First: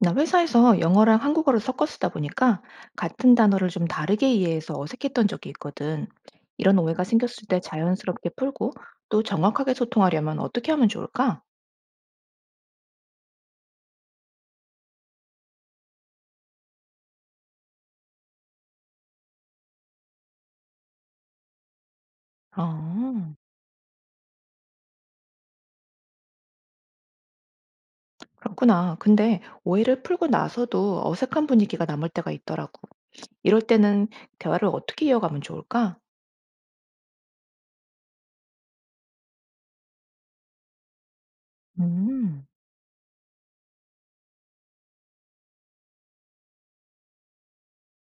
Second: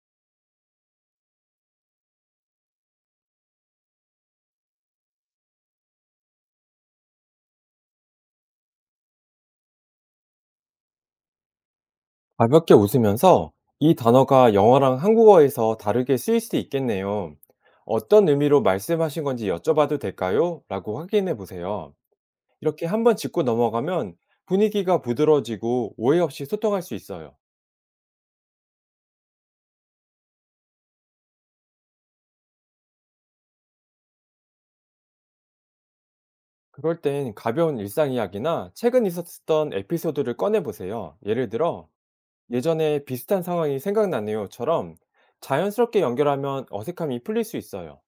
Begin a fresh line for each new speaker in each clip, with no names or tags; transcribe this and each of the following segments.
나 회사에서 영어랑 한국어를 섞어 쓰다 보니까 같은 단어를 좀 다르게 이해해서 어색했던 적이 있거든. 이런 오해가 생겼을 때 자연스럽게 풀고 또 정확하게 소통하려면 어떻게 하면 좋을까?
가볍게 웃으면서 이 단어가 영어랑 한국어에서 다르게 쓰일 수 있겠네요. 어떤 의미로 말씀하신 건지 여쭤봐도 될까요? 라고 확인해 보세요. 이렇게 한번
아,
짚고 넘어가면 분위기가 부드러워지고 오해 없이 소통할 수 있어요.
그렇구나. 근데 오해를 풀고 나서도 어색한 분위기가 남을 때가 있더라고. 이럴 때는 대화를 어떻게 이어가면 좋을까?
그럴 땐 가벼운 일상 이야기나 최근 있었던 에피소드를 꺼내 보세요. 예를 들어,
음,
예전에 비슷한 상황이 생각나네요처럼 자연스럽게 연결하면 어색함이 풀릴 수 있어요.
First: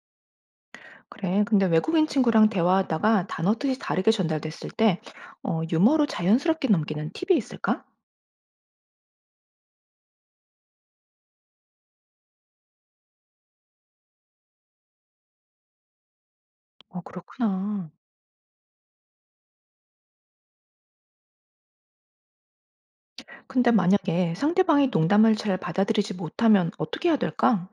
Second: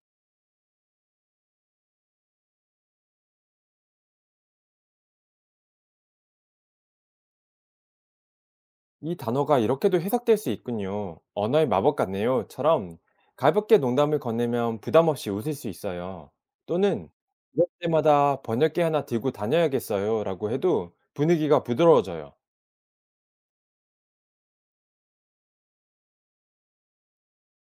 그래. 근데 외국인 친구랑 대화하다가 단어 뜻이 다르게 전달됐을 때, 유머로 자연스럽게 넘기는 팁이 있을까?
이 단어가 이렇게도 해석될 수 있군요. 언어의 마법 같네요.처럼 가볍게 농담을 건네면 부담 없이 웃을 수 있어요.
어,
또는 이럴
그렇구나.
때마다 번역기 하나 들고 다녀야겠어요.라고 해도 분위기가 부드러워져요.
근데 만약에 상대방이 농담을 잘 받아들이지 못하면 어떻게 해야 될까?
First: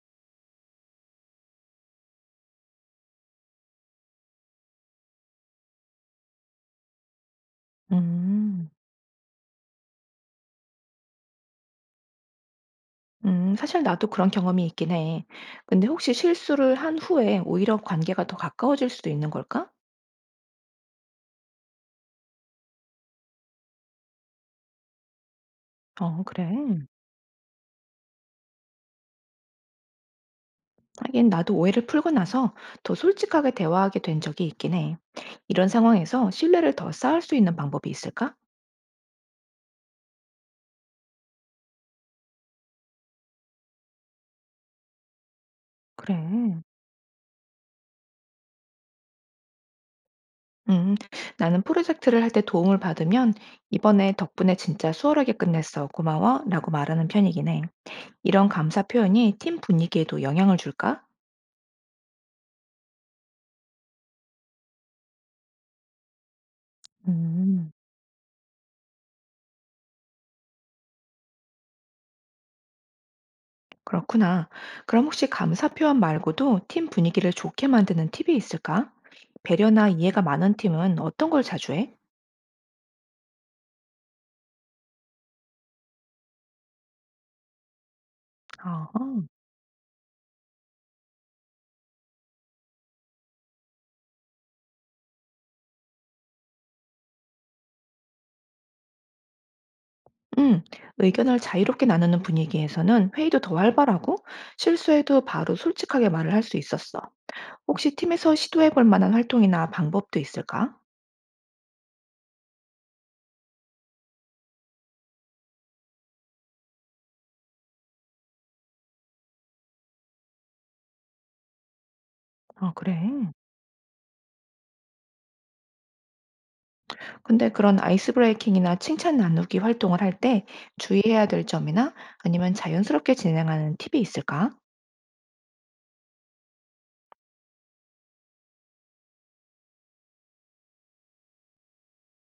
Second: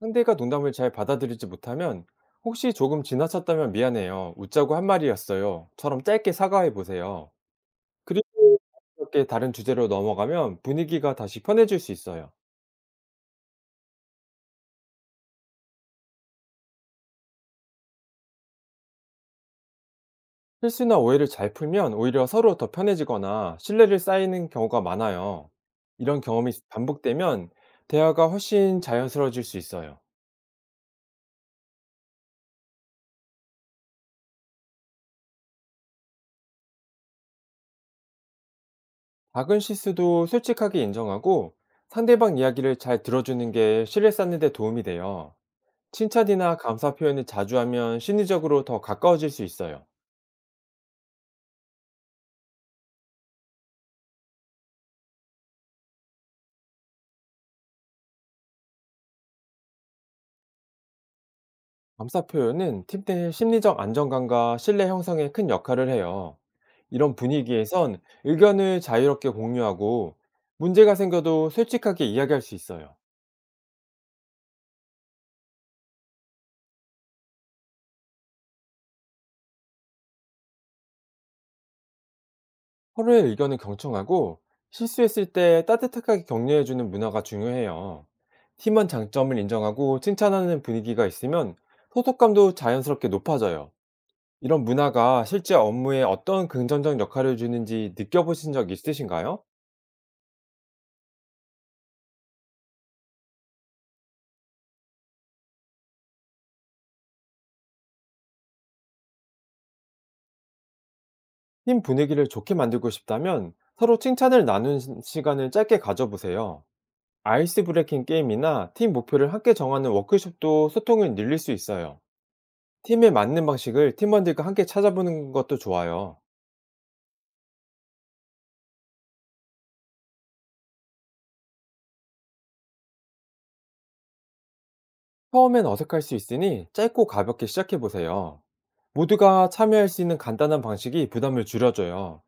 상대가 농담을 잘 받아들이지 못하면 혹시 조금 지나쳤다면 미안해요. 웃자고 한 말이었어요.처럼 짧게 사과해 보세요. 그리고
음,
이렇게 다른 주제로 넘어가면 분위기가 다시 편해질 수 있어요.
사실 나도 그런 경험이 있긴 해. 근데 혹시 실수를 한 후에 오히려 관계가 더 가까워질 수도 있는 걸까?
실수나 오해를 잘 풀면 오히려 서로 더 편해지거나 신뢰를 쌓이는 경우가 많아요. 이런
어, 그래.
경험이 반복되면 대화가 훨씬 자연스러워질 수 있어요.
하긴 나도 오해를 풀고 나서 더 솔직하게 대화하게 된 적이 있긴 해. 이런 상황에서 신뢰를 더 쌓을 수 있는 방법이 있을까?
작은 실수도 솔직하게 인정하고 상대방 이야기를 잘 들어주는 게 신뢰 쌓는 데 도움이 돼요.
그래.
칭찬이나 감사 표현을 자주 하면 심리적으로 더 가까워질 수 있어요.
음, 나는 프로젝트를 할 때 도움을 받으면 이번에 덕분에 진짜 수월하게 끝냈어. 고마워. 라고 말하는 편이긴 해. 이런 감사 표현이 팀 분위기에도 영향을 줄까?
감사 표현은 팀 내 심리적 안정감과 신뢰 형성에 큰 역할을 해요. 이런
음,
분위기에선 의견을 자유롭게 공유하고 문제가 생겨도 솔직하게 이야기할 수 있어요.
그렇구나. 그럼 혹시 감사 표현 말고도 팀 분위기를 좋게 만드는 팁이 있을까? 배려나 이해가 많은 팀은 어떤 걸 자주 해?
서로의 의견을 경청하고 실수했을 때 따뜻하게 격려해주는 문화가 중요해요. 팀원
아,
장점을 인정하고 칭찬하는 분위기가 있으면 소속감도 자연스럽게 높아져요. 이런 문화가 실제 업무에 어떤 긍정적 역할을 주는지 느껴보신 적 있으신가요?
음, 의견을 자유롭게 나누는 분위기에서는 회의도 더 활발하고 실수해도 바로 솔직하게 말을 할 수 있었어. 혹시 팀에서 시도해 볼 만한 활동이나 방법도 있을까?
팀 분위기를 좋게 만들고 싶다면 서로 칭찬을 나누는 시간을 짧게 가져보세요. 아이스 브레이킹 게임이나 팀 목표를 함께 정하는 워크숍도 소통을 늘릴 수 있어요.
아,
팀에
그래.
맞는 방식을 팀원들과 함께 찾아보는 것도 좋아요.
근데 그런 아이스 브레이킹이나 칭찬 나누기 활동을 할 때 주의해야 될 점이나 아니면 자연스럽게 진행하는 팁이 있을까?
처음엔 어색할 수 있으니 짧고 가볍게 시작해보세요. 모두가 참여할 수 있는 간단한 방식이 부담을 줄여줘요.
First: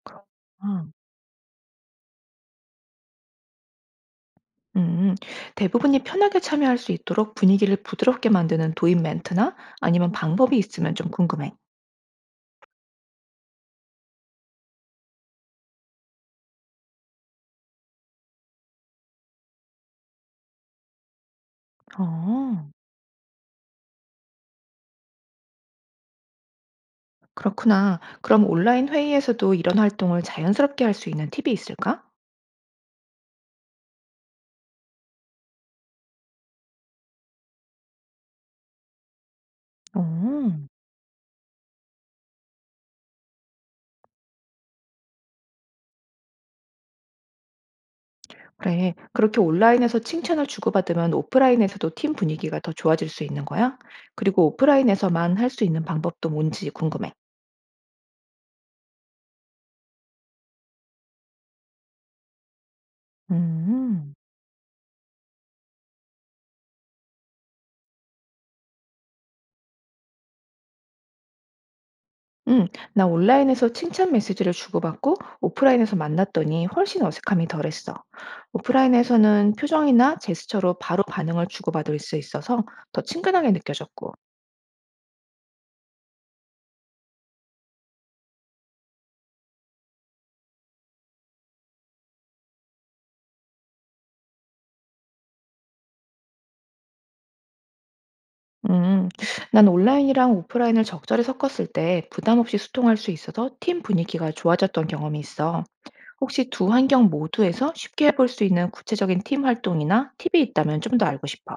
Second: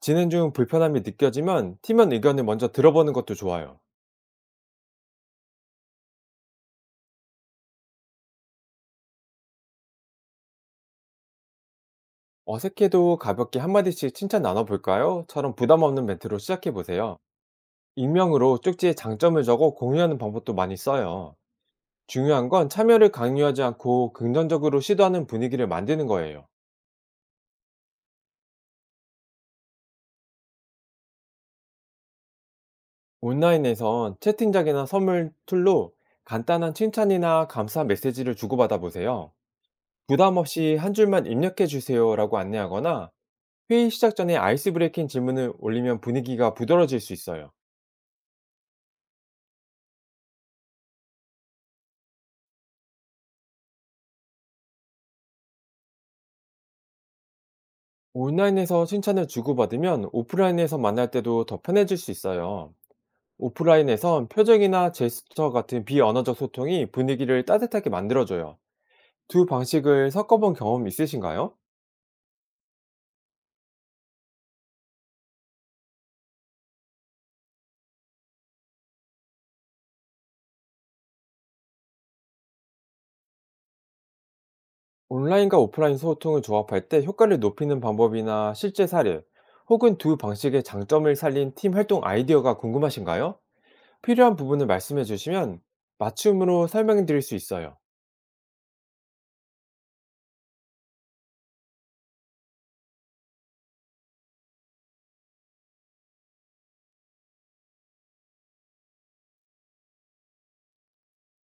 진행 중
그렇구나.
불편함이 느껴지면 팀원 의견을 먼저 들어보는 것도 좋아요.
음, 대부분이 편하게 참여할 수 있도록 분위기를 부드럽게 만드는 도입 멘트나 아니면 방법이 있으면 좀 궁금해.
어색해도 가볍게 한마디씩 칭찬 나눠볼까요? 처럼 부담 없는 멘트로 시작해보세요. 익명으로 쪽지에 장점을 적어 공유하는 방법도 많이 써요. 중요한
어,
건 참여를 강요하지 않고 긍정적으로 시도하는 분위기를 만드는 거예요.
그렇구나. 그럼 온라인 회의에서도 이런 활동을 자연스럽게 할 수 있는 팁이 있을까?
온라인에선 채팅장이나 선물 툴로 간단한 칭찬이나 감사 메시지를 주고받아 보세요.
어.
부담 없이 한 줄만 입력해 주세요라고 안내하거나 회의 시작 전에 아이스 브레이킹 질문을 올리면 분위기가 부드러워질 수 있어요.
그래. 그렇게 온라인에서 칭찬을 주고받으면 오프라인에서도 팀 분위기가 더 좋아질 수 있는 거야? 그리고 오프라인에서만 할 수 있는 방법도 뭔지 궁금해.
온라인에서 칭찬을 주고받으면 오프라인에서 만날 때도 더 편해질 수 있어요.
음,
오프라인에선 표정이나 제스처 같은 비언어적 소통이 분위기를 따뜻하게 만들어줘요. 두 방식을 섞어본 경험 있으신가요?
응, 나 온라인에서 칭찬 메시지를 주고받고 오프라인에서 만났더니 훨씬 어색함이 덜했어. 오프라인에서는 표정이나 제스처로 바로 반응을 주고받을 수 있어서 더 친근하게 느껴졌고.
온라인과 오프라인 소통을 조합할 때 효과를 높이는 방법이나 실제 사례, 혹은 두 방식의 장점을 살린 팀 활동 아이디어가 궁금하신가요? 필요한 부분을 말씀해 주시면 맞춤으로 설명해 드릴 수 있어요.
음, 난 온라인이랑 오프라인을 적절히 섞었을 때 부담 없이 소통할 수 있어서 팀 분위기가 좋아졌던 경험이 있어. 혹시 두 환경 모두에서 쉽게 해볼 수 있는 구체적인 팀 활동이나 팁이 있다면 좀 더 알고 싶어.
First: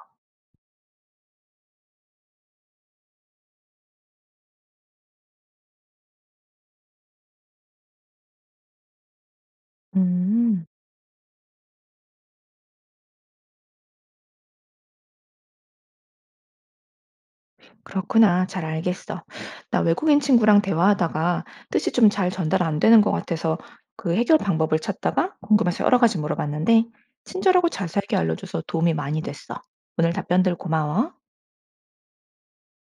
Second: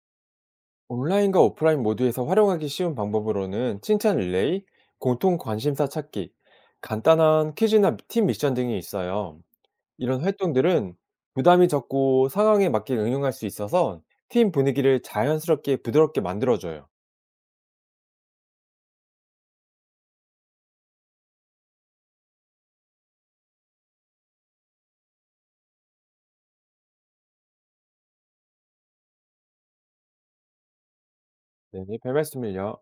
온라인과 오프라인 모두에서 활용하기 쉬운 방법으로는 칭찬 릴레이, 공통 관심사 찾기, 간단한 퀴즈나 팀 미션 등이 있어요. 이런
음,
활동들은 부담이 적고 상황에 맞게 응용할 수 있어서 팀 분위기를 자연스럽게 부드럽게 만들어줘요.
그렇구나. 잘 알겠어. 나 외국인 친구랑 대화하다가 뜻이 좀 잘 전달 안 되는 것 같아서 그 해결 방법을 찾다가 궁금해서 여러 가지 물어봤는데 친절하고 자세하게 알려줘서 도움이 많이 됐어. 오늘 답변들 고마워.
네, 별 말씀을요.